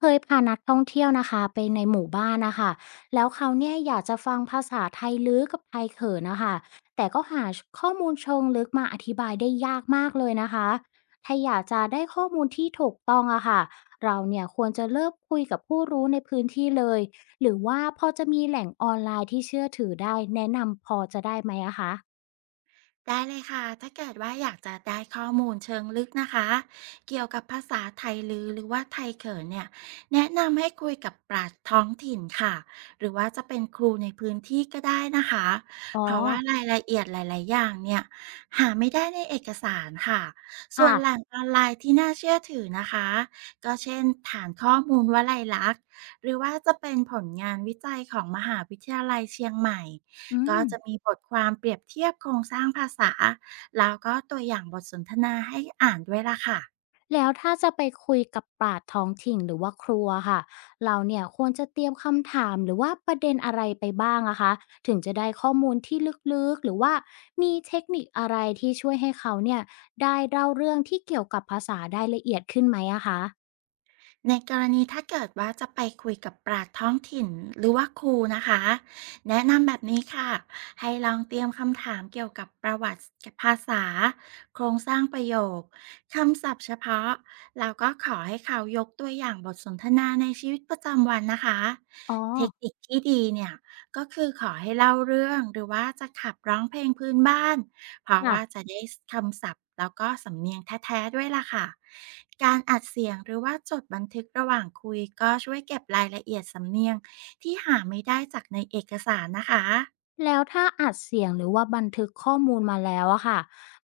เคยพานักท่องเที่ยวนะคะไปในหมู่บ้านนะคะแล้วเขาเนี่ยอยากจะฟังภาษาไทยลือกับไทยเขนนะคะแต่ก็หาข้อมูลเชิงลึกมาอธิบายได้ยากมากเลยนะคะถ้าอยากจะได้ข้อมูลที่ถูกต้องอะค่ะเราเนี่ยควรจะเริ่มคุยกับผู้รู้ในพื้นที่เลยหรือว่าพอจะมีแหล่งออนไลน์ที่เชื่อถือได้แนะนำพอจะได้ไหมอะคะได้เลยค่ะ ถ้าเกิดว่าอยากจะได้ข้อมูลเชิงลึกนะคะเกี่ยวกับภาษาไทยลือหรือว่าไทยเขินเนี่ยแนะนำให้คุยกับปราชญ์ท้องถิ่นค่ะหรือว่าจะเป็นครูในพื้นที่ก็ได้นะคะอ๋อเพราะว่ารายละเอียดหลายๆอย่างเนี่ยหาไม่ได้ในเอกสารค่ะส่วค่ะนแหล่งออนไลน์ที่น่าเชื่อถือนะคะก็เช่นฐานข้อมูลวลัยลักษณ์หรือว่าจะเป็นผลงานวิจัยของมหาวิทยาลัยเชียงใหม่ อืก็ม จะมีบทความเปรียบเทียบโครงสร้างภาษาแล้วก็ตัวอย่างบทสนทนาให้อ่านด้วยล่ะค่ะ แล้วถ้าจะไปคุยกับปราชญ์ท้องถิ่นหรือว่าครัวค่ะเราเนี่ยควรจะเตรียมคำถามหรือว่าประเด็นอะไรไปบ้างอะคะถึงจะได้ข้อมูลที่ลึกๆหรือว่ามีเทคนิคอะไรที่ช่วยให้เขาเนี่ยได้เล่าเรื่องที่เกี่ยวกับภาษาได้ละเอียดขึ้นไหมอะคะในกรณีถ้าเกิดว่าจะไปคุยกับปราชญ์ท้องถิ่นหรือว่าครูนะคะแนะนำแบบนี้ค่ะให้ลองเตรียมคำถามเกี่ยวกับประวัติภาษาโครงสร้างประโยคคำศัพท์เฉพาะแล้วก็ขอให้เขายกตัวอย่างบทสนทนาในชีวิตประจำวันนะคะอ๋อเทคนิคที่ดีเนี่ยก็คือขอให้เล่าเรื่องหรือว่าจะขับร้องเพลงพื้นบ้าน เพราะว่าค่ะ จะได้คำศัพท์แล้วก็สำเนียงแท้ๆด้วยล่ะค่ะ การอัดเสียงหรือว่าจดบันทึกระหว่างคุยก็ช่วยเก็บรายละเอียดสำเนียงที่หาไม่ได้จากในเอกสารนะคะ แล้วถ้าอัดเสียงหรือว่าบันทึกข้อมูลมาแล้วอะค่ะ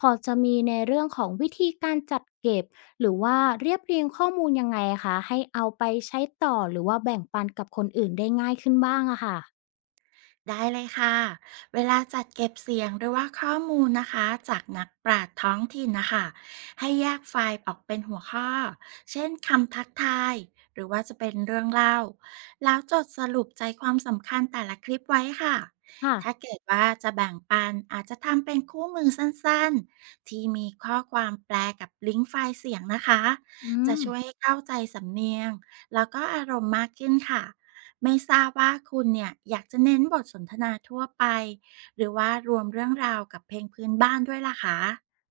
พอจะมีในเรื่องของวิธีการจัดเก็บหรือว่าเรียบเรียงข้อมูลยังไงคะให้เอาไปใช้ต่อหรือว่าแบ่งปันกับคนอื่นได้ง่ายขึ้นบ้างอะค่ะได้เลยค่ะเวลาจัดเก็บเสียงหรือว่าข้อมูลนะคะจากนักปราชญ์ท้องถิ่นนะคะให้แยกไฟล์ออกเป็นหัวข้อเช่นคำทักทายหรือว่าจะเป็นเรื่องเล่าแล้วจดสรุปใจความสำคัญแต่ละคลิปไว้ค่ะค่ะถ้าเกิดว่าจะแบ่งปันอาจจะทำเป็นคู่มือสั้นๆที่มีข้อความแปลกับลิงก์ไฟล์เสียงนะคะอืจะม ช่วยให้เข้าใจสำเนียงแล้วก็อารมณ์มากขึ้นค่ะ ไม่ทราบว่าคุณเนี่ยอยากจะเน้นบทสนทนาทั่วไปหรือว่ารวมเรื่องราวกับเพลงพื้นบ้านด้วยล่ะคะ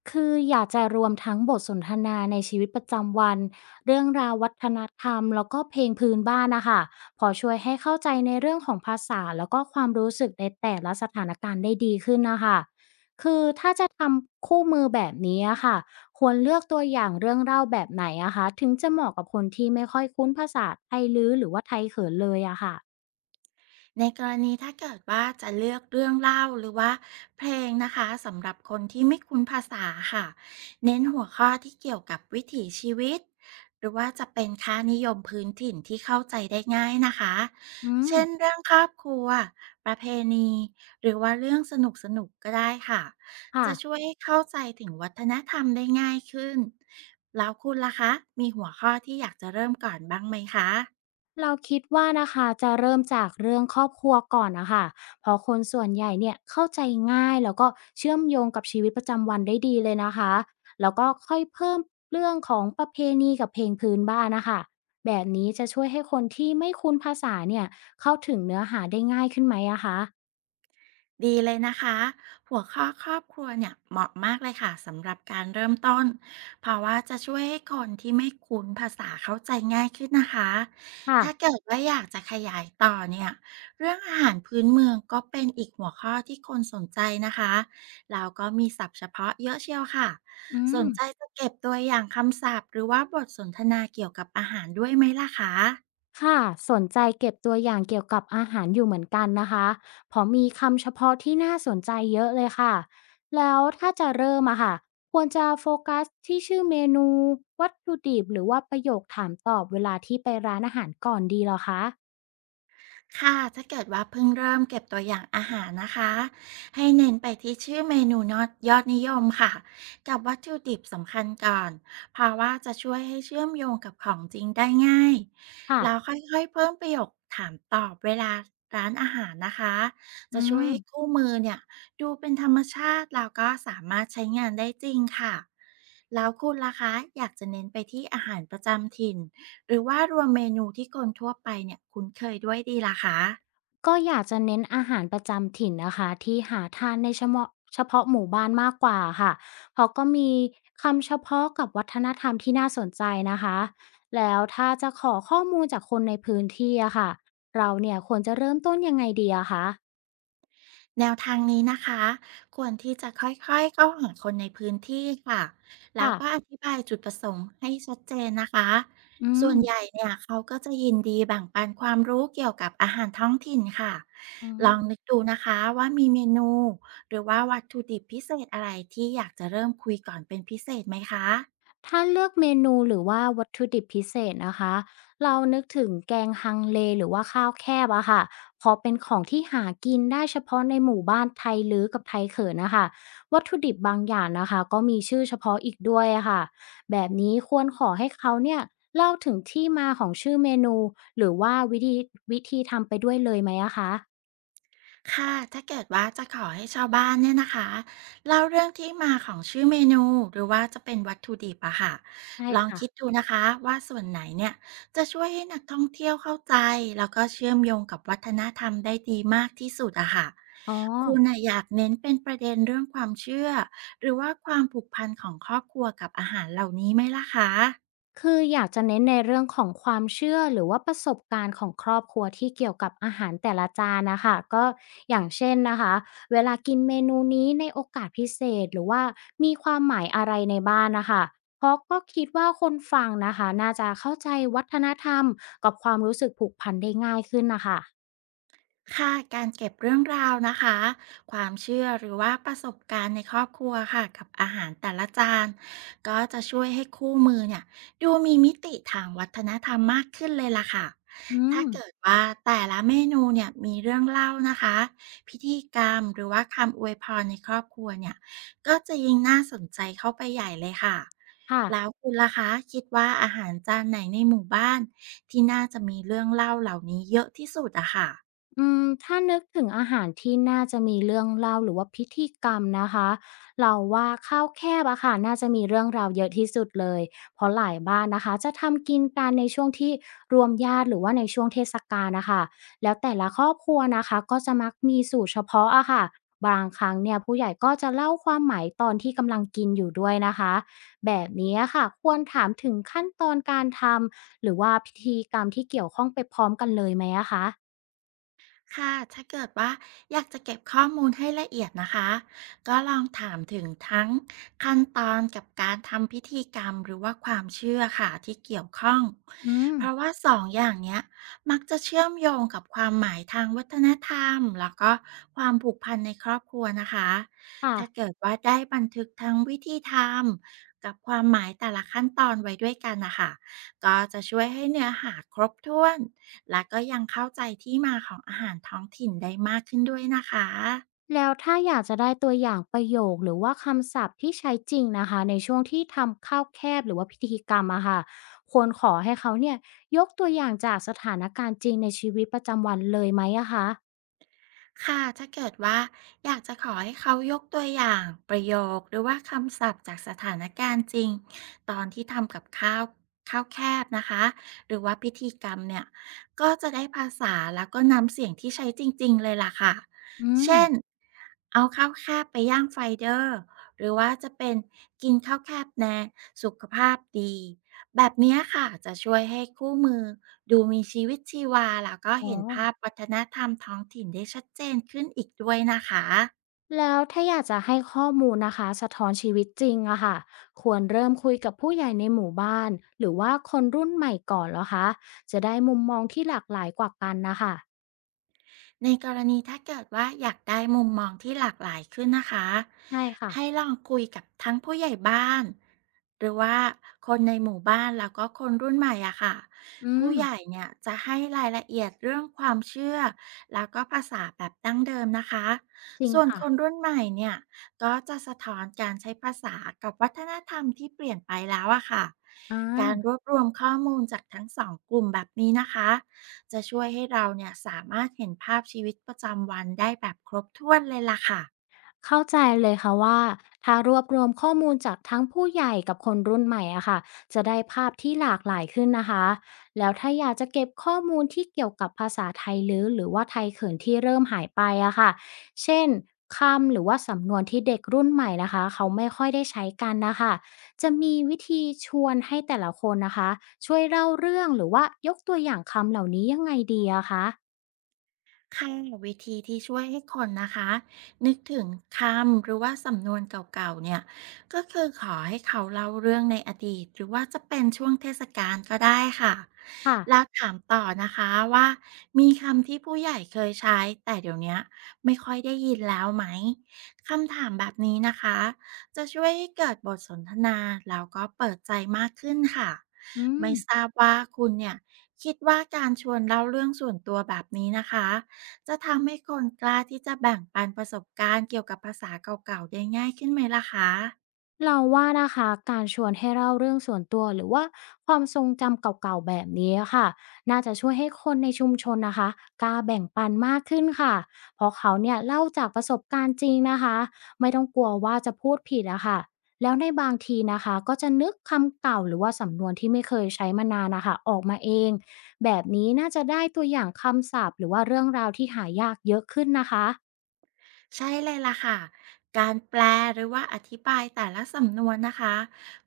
คืออยากจะรวมทั้งบทสนทนาในชีวิตประจำวันเรื่องราววัฒนธรรมแล้วก็เพลงพื้นบ้านนะคะพอช่วยให้เข้าใจในเรื่องของภาษาแล้วก็ความรู้สึกในแต่ละสถานการณ์ได้ดีขึ้นนะคะคือถ้าจะทำคู่มือแบบนี้อะค่ะควรเลือกตัวอย่างเรื่องเล่าแบบไหนอะคะถึงจะเหมาะกับคนที่ไม่ค่อยคุ้นภาษาไทยลือหรือว่าไทยเขินเลยอะค่ะในกรณีถ้าเกิดว่าจะเลือกเรื่องเล่าหรือว่าเพลงนะคะสำหรับคนที่ไม่คุ้นภาษาค่ะเน้นหัวข้อที่เกี่ยวกับวิถีชีวิตหรือว่าจะเป็นค่านิยมพื้นถิ่นที่เข้าใจได้ง่ายนะคะอืมเช่นเรื่องครอบครัวประเพณีหรือว่าเรื่องสนุกสนุกก็ได้ค่ะค่ะ จะช่วยให้เข้าใจถึงวัฒนธรรมได้ง่ายขึ้นแล้วคุณล่ะคะมีหัวข้อที่อยากจะเริ่มก่อนบ้างไหมคะ เราคิดว่านะคะจะเริ่มจากเรื่องครอบครัวก่อนนะคะเพราะคนส่วนใหญ่เนี่ยเข้าใจง่ายแล้วก็เชื่อมโยงกับชีวิตประจำวันได้ดีเลยนะคะแล้วก็ค่อยเพิ่มเรื่องของประเพณีกับเพลงพื้นบ้านนะคะแบบนี้จะช่วยให้คนที่ไม่คุ้นภาษาเนี่ยเข้าถึงเนื้อหาได้ง่ายขึ้นไหมอะคะดีเลยนะคะหัวข้อครอบครัวเนี่ยเหมาะมากเลยค่ะสำหรับการเริ่มต้นเพราะว่าจะช่วยให้คนที่ไม่คุ้นภาษาเข้าใจง่ายขึ้นนะคะค่ะถ้าเกิดว่าอยากจะขยายต่อเนี่ยเรื่องอาหารพื้นเมืองก็เป็นอีกหัวข้อที่คนสนใจนะคะแล้วก็มีศัพท์เฉพาะเยอะเชียวค่ะอืสนม ใจจะเก็บตัวอย่างคำศัพท์หรือว่าบทสนทนาเกี่ยวกับอาหารด้วยไหมล่ะคะ ค่ะสนใจเก็บตัวอย่างเกี่ยวกับอาหารอยู่เหมือนกันนะคะเพราะมีคำเฉพาะที่น่าสนใจเยอะเลยค่ะแล้วถ้าจะเริ่มอะค่ะควรจะโฟกัสที่ชื่อเมนูวัตถุดิบหรือว่าประโยคถามตอบเวลาที่ไปร้านอาหารก่อนดีเหรอคะค่ะถ้าเกิดว่าเพิ่งเริ่มเก็บตัวอย่างอาหารนะคะให้เน้นไปที่ชื่อเมนูนอดยอดนิยมค่ะกับวัตถุดิบสำคัญก่อนเพราะว่าจะช่วยให้เชื่อมโยงกับของจริงได้ง่ายค่ะแล้วค่อยๆเพิ่มประโยคถามตอบเวลาร้านอาหารนะคะจะอืช่วยม ให้คู่มือเนี่ยดูเป็นธรรมชาติแล้วก็สามารถใช้งานได้จริงค่ะแล้วคุณล่ะคะอยากจะเน้นไปที่อาหารประจำถิ่น หรือว่ารวมเมนูที่คนทั่วไปเนี่ยคุ้นเคยด้วยดีล่ะคะก็อยากจะเน้นอาหารประจำถิ่นนะคะที่หาทานในเฉพาะหมู่บ้านมากกว่าค่ะเพราะก็มีคำเฉพาะกับวัฒนธรรมที่น่าสนใจนะคะแล้วถ้าจะขอข้อมูลจากคนในพื้นที่อะค่ะเราเนี่ยควรจะเริ่มต้นยังไงดีอะคะแนวทางนี้นะคะควรที่จะค่อยๆเข้าหาคนในพื้นที่ค่ะแล้วค่ะก็อธิบายจุดประสงค์ให้ชัดเจนนะคะอืส่มวนใหญ่เนี่ยเขาก็จะยินดีแบ่งปันความรู้เกี่ยวกับอาหารท้องถิ่นค่ะอืลม องนึกดูนะคะว่ามีเมนูหรือว่าวัตถุดิบพิเศษอะไรที่อยากจะเริ่มคุยก่อนเป็นพิเศษไหมคะ ถ้าเลือกเมนูหรือว่าวัตถุดิบพิเศษนะคะเรานึกถึงแกงฮังเลหรือว่าข้าวแคบอะค่ะเพอเป็นของที่หากินได้เฉพาะในหมู่บ้านไทยลือกับไทยเขินนะคะวัตถุดิบบางอย่างนะคะก็มีชื่อเฉพาะอีกด้วยอะค่ะแบบนี้ควรขอให้เขาเนี่ยเล่าถึงที่มาของชื่อเมนูหรือว่าวิธีทำไปด้วยเลยไหมอะคะค่ะถ้าเกิดว่าจะขอให้ชาวบ้านเนี่ยนะคะเล่าเรื่องที่มาของชื่อเมนูหรือว่าจะเป็นวัตถุดิบอะค่ะใช่ลองค่ะคิดดูนะคะว่าส่วนไหนเนี่ยจะช่วยให้นักท่องเที่ยวเข้าใจแล้วก็เชื่อมโยงกับวัฒนธรรมได้ดีมากที่สุดอะค่ะอ๋อ คุณอะอยากเน้นเป็นประเด็นเรื่องความเชื่อหรือว่าความผูกพันของครอบครัวกับอาหารเหล่านี้ไหมล่ะคะ คืออยากจะเน้นในเรื่องของความเชื่อหรือว่าประสบการณ์ของครอบครัวที่เกี่ยวกับอาหารแต่ละจานนะคะก็อย่างเช่นนะคะเวลากินเมนูนี้ในโอกาสพิเศษหรือว่ามีความหมายอะไรในบ้านนะคะเพราะก็คิดว่าคนฟังนะคะน่าจะเข้าใจวัฒนธรรมกับความรู้สึกผูกพันได้ง่ายขึ้นนะคะค่ะการเก็บเรื่องราวนะคะความเชื่อหรือว่าประสบการณ์ในครอบครัวค่ะกับอาหารแต่ละจานก็จะช่วยให้คู่มือเนี่ยดูมีมิติทางวัฒนธรรมมากขึ้นเลยล่ะค่ะอืถ้ามเกิดว่าแต่ละเมนูเนี่ยมีเรื่องเล่านะคะพิธีกรรมหรือว่าคำอวยพรในครอบครัวเนี่ยก็จะยิ่งน่าสนใจเข้าไปใหญ่เลยค่ะค่ะ แล้วคุณล่ะคะคิดว่าอาหารจานไหนในหมู่บ้านที่น่าจะมีเรื่องเล่าเหล่านี้เยอะที่สุดอะค่ะ อืมถ้านึกถึงอาหารที่น่าจะมีเรื่องเล่าหรือว่าพิธีกรรมนะคะ เราว่าข้าวแคบอะค่ะน่าจะมีเรื่องราวเยอะที่สุดเลย เพราะหลายบ้านนะคะจะทำกินกันในช่วงที่รวมญาติหรือว่าในช่วงเทศกาลนะคะ แล้วแต่ละครอบครัวนะคะก็จะมักมีสูตรเฉพาะอะค่ะ บางครั้งเนี่ยผู้ใหญ่ก็จะเล่าความหมายตอนที่กำลังกินอยู่ด้วยนะคะแบบนี้อะค่ะควรถามถึงขั้นตอนการทำหรือว่าพิธีกรรมที่เกี่ยวข้องไปพร้อมกันเลยไหมอะคะค่ะถ้าเกิดว่าอยากจะเก็บข้อมูลให้ละเอียดนะคะก็ลองถามถึงทั้งขั้นตอนกับการทำพิธีกรรมหรือว่าความเชื่อค่ะที่เกี่ยวข้อง อืม เพราะว่าสองอย่างเนี้ยมักจะเชื่อมโยงกับความหมายทางวัฒนธรรมแล้วก็ความผูกพันในครอบครัวนะคะค่ะถ้าเกิดว่าได้บันทึกทั้งวิธีทำกับความหมายแต่ละขั้นตอนไว้ด้วยกันนะคะก็จะช่วยให้เนื้อหาครบถ้วน และก็ยังเข้าใจที่มาของอาหารท้องถิ่นได้มากขึ้นด้วยนะคะแล้วถ้าอยากจะได้ตัวอย่างประโยคหรือว่าคำศัพท์ที่ใช้จริงนะคะในช่วงที่ทำข้าวแคบหรือว่าพิธีกรรมอะค่ะควรขอให้เขาเนี่ยยกตัวอย่างจากสถานการณ์จริงในชีวิตประจำวันเลยไหมอะคะค่ะถ้าเกิดว่าอยากจะขอให้เขายกตัวอย่างประโยคหรือว่าคำศัพท์จากสถานการณ์จริงตอนที่ทำกับข้าวแคบนะคะหรือว่าพิธีกรรมเนี่ยก็จะได้ภาษาแล้วก็นำเสียงที่ใช้จริงๆเลยล่ะค่ะอืมเช่นเอาข้าวแคบไปย่างไฟเดอร์หรือว่าจะเป็นกินข้าวแคบแน่สุขภาพดี แบบเนี้ยค่ะจะช่วยให้คู่มือดูมีชีวิตชีวาแล้วก็อ๋อเห็นภาพวัฒนธรรมท้องถิ่นได้ชัดเจนขึ้นอีกด้วยนะคะ แล้วถ้าอยากจะให้ข้อมูลนะคะสะท้อนชีวิตจริงอะค่ะควรเริ่มคุยกับผู้ใหญ่ในหมู่บ้านหรือว่าคนรุ่นใหม่ก่อนเหรอคะจะได้มุมมองที่หลากหลายกว่ากันนะคะในกรณีถ้าเกิดว่าอยากได้มุมมองที่หลากหลายขึ้นนะคะใช่ค่ะให้ลองคุยกับทั้งผู้ใหญ่บ้านหรือว่าคนในหมู่บ้านแล้วก็คนรุ่นใหม่อะค่ะอืผู้มใหญ่เนี่ยจะให้รายละเอียดเรื่องความเชื่อแล้วก็ภาษาแบบดั้งเดิมนะคะจริงส่วนค่ะคนรุ่นใหม่เนี่ยก็จะสะท้อนการใช้ภาษากับวัฒนธรรมที่เปลี่ยนไปแล้วอะค่ะอา การรวบรวมข้อมูลจากทั้งสองกลุ่มแบบนี้นะคะ จะช่วยให้เราเนี่ยสามารถเห็นภาพชีวิตประจำวันได้แบบครบถ้วนเลยล่ะค่ะ เข้าใจเลยค่ะว่าถ้ารวบรวมข้อมูลจากทั้งผู้ใหญ่กับคนรุ่นใหม่อะค่ะจะได้ภาพที่หลากหลายขึ้นนะคะแล้วถ้าอยากจะเก็บข้อมูลที่เกี่ยวกับภาษาไทยลื้อหรือว่าไทยเขินที่เริ่มหายไปอะค่ะเช่นคำหรือว่าสำนวนที่เด็กรุ่นใหม่นะคะเขาไม่ค่อยได้ใช้กันนะคะจะมีวิธีชวนให้แต่ละคนนะคะช่วยเล่าเรื่องหรือว่ายกตัวอย่างคำเหล่านี้ยังไงดีอะคะค่ะวิธีที่ช่วยให้คนนะคะนึกถึงคำหรือว่าสำนวนเก่าๆเนี่ยก็คือขอให้เขาเล่าเรื่องในอดีตหรือว่าจะเป็นช่วงเทศกาลก็ได้ค่ะค่ะแล้วถามต่อนะคะว่ามีคำที่ผู้ใหญ่เคยใช้แต่เดี๋ยวเนี้ยไม่ค่อยได้ยินแล้วไหมคำถามแบบนี้นะคะจะช่วยให้เกิดบทสนทนาแล้วก็เปิดใจมากขึ้นค่ะอืม ไม่ทราบว่าคุณเนี่ยคิดว่าการชวนเล่าเรื่องส่วนตัวแบบนี้นะคะ จะทำให้คนกล้าที่จะแบ่งปันประสบการณ์เกี่ยวกับภาษาเก่าๆได้ง่ายขึ้นไหมล่ะคะ เราว่านะคะการชวนให้เล่าเรื่องส่วนตัวหรือว่าความทรงจำเก่าๆแบบนี้ค่ะน่าจะช่วยให้คนในชุมชนนะคะกล้าแบ่งปันมากขึ้นค่ะเพราะเขาเนี่ยเล่าจากประสบการณ์จริงนะคะไม่ต้องกลัวว่าจะพูดผิดอะค่ะแล้วในบางทีนะคะก็จะนึกคำเก่าหรือว่าสำนวนที่ไม่เคยใช้มานานนะคะออกมาเองแบบนี้น่าจะได้ตัวอย่างคำศัพท์หรือว่าเรื่องราวที่หายากเยอะขึ้นนะคะใช่เลยล่ะค่ะ การแปลหรือว่าอธิบายแต่ละสำนวนนะคะ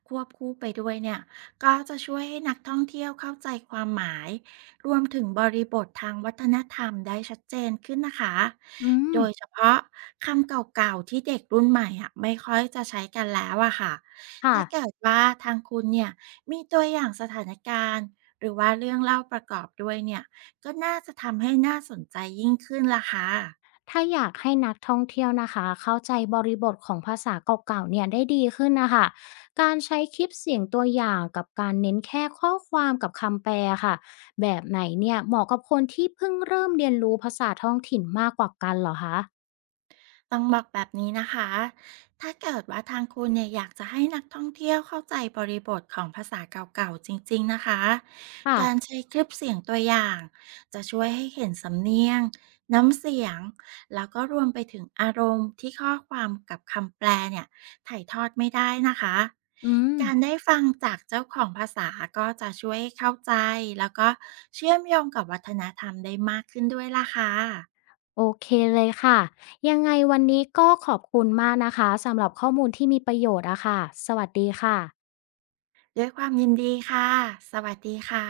ควบคู่ไปด้วยเนี่ยก็จะช่วยให้นักท่องเที่ยวเข้าใจความหมายรวมถึงบริบททางวัฒนธรรมได้ชัดเจนขึ้นนะคะอืมโดยเฉพาะคำเก่าๆที่เด็กรุ่นใหม่อะไม่ค่อยจะใช้กันแล้วอะค่ะค่ะ ถ้าเกิดว่าทางคุณเนี่ยมีตัวอย่างสถานการณ์หรือว่าเรื่องเล่าประกอบด้วยเนี่ยก็น่าจะทำให้น่าสนใจยิ่งขึ้นล่ะค่ะ ถ้าอยากให้นักท่องเที่ยวนะคะเข้าใจบริบทของภาษาเก่าๆเนี่ยได้ดีขึ้นนะคะการใช้คลิปเสียงตัวอย่างกับการเน้นแค่ข้อความกับคำแปลค่ะแบบไหนเนี่ยเหมาะกับคนที่เพิ่งเริ่มเรียนรู้ภาษาท้องถิ่นมากกว่ากันเหรอคะต้องบอกแบบนี้นะคะถ้าเกิดว่าทางคุณเนี่ยอยากจะให้นักท่องเที่ยวเข้าใจบริบทของภาษาเก่าๆจริงๆนะคะค่ะการใช้คลิปเสียงตัวอย่างจะช่วยให้เห็นสำเนียงน้ำเสียง แล้วก็รวมไปถึงอารมณ์ที่ข้อความกับคำแปลเนี่ยถ่ายทอดไม่ได้นะคะ อืมการได้ฟังจากเจ้าของภาษาก็จะช่วยให้เข้าใจแล้วก็เชื่อมโยงกับวัฒนธรรมได้มากขึ้นด้วยล่ะค่ะ โอเคเลยค่ะยังไงวันนี้ก็ขอบคุณมากนะคะสำหรับข้อมูลที่มีประโยชน์อะค่ะสวัสดีค่ะด้วยความยินดีค่ะ สวัสดีค่ะ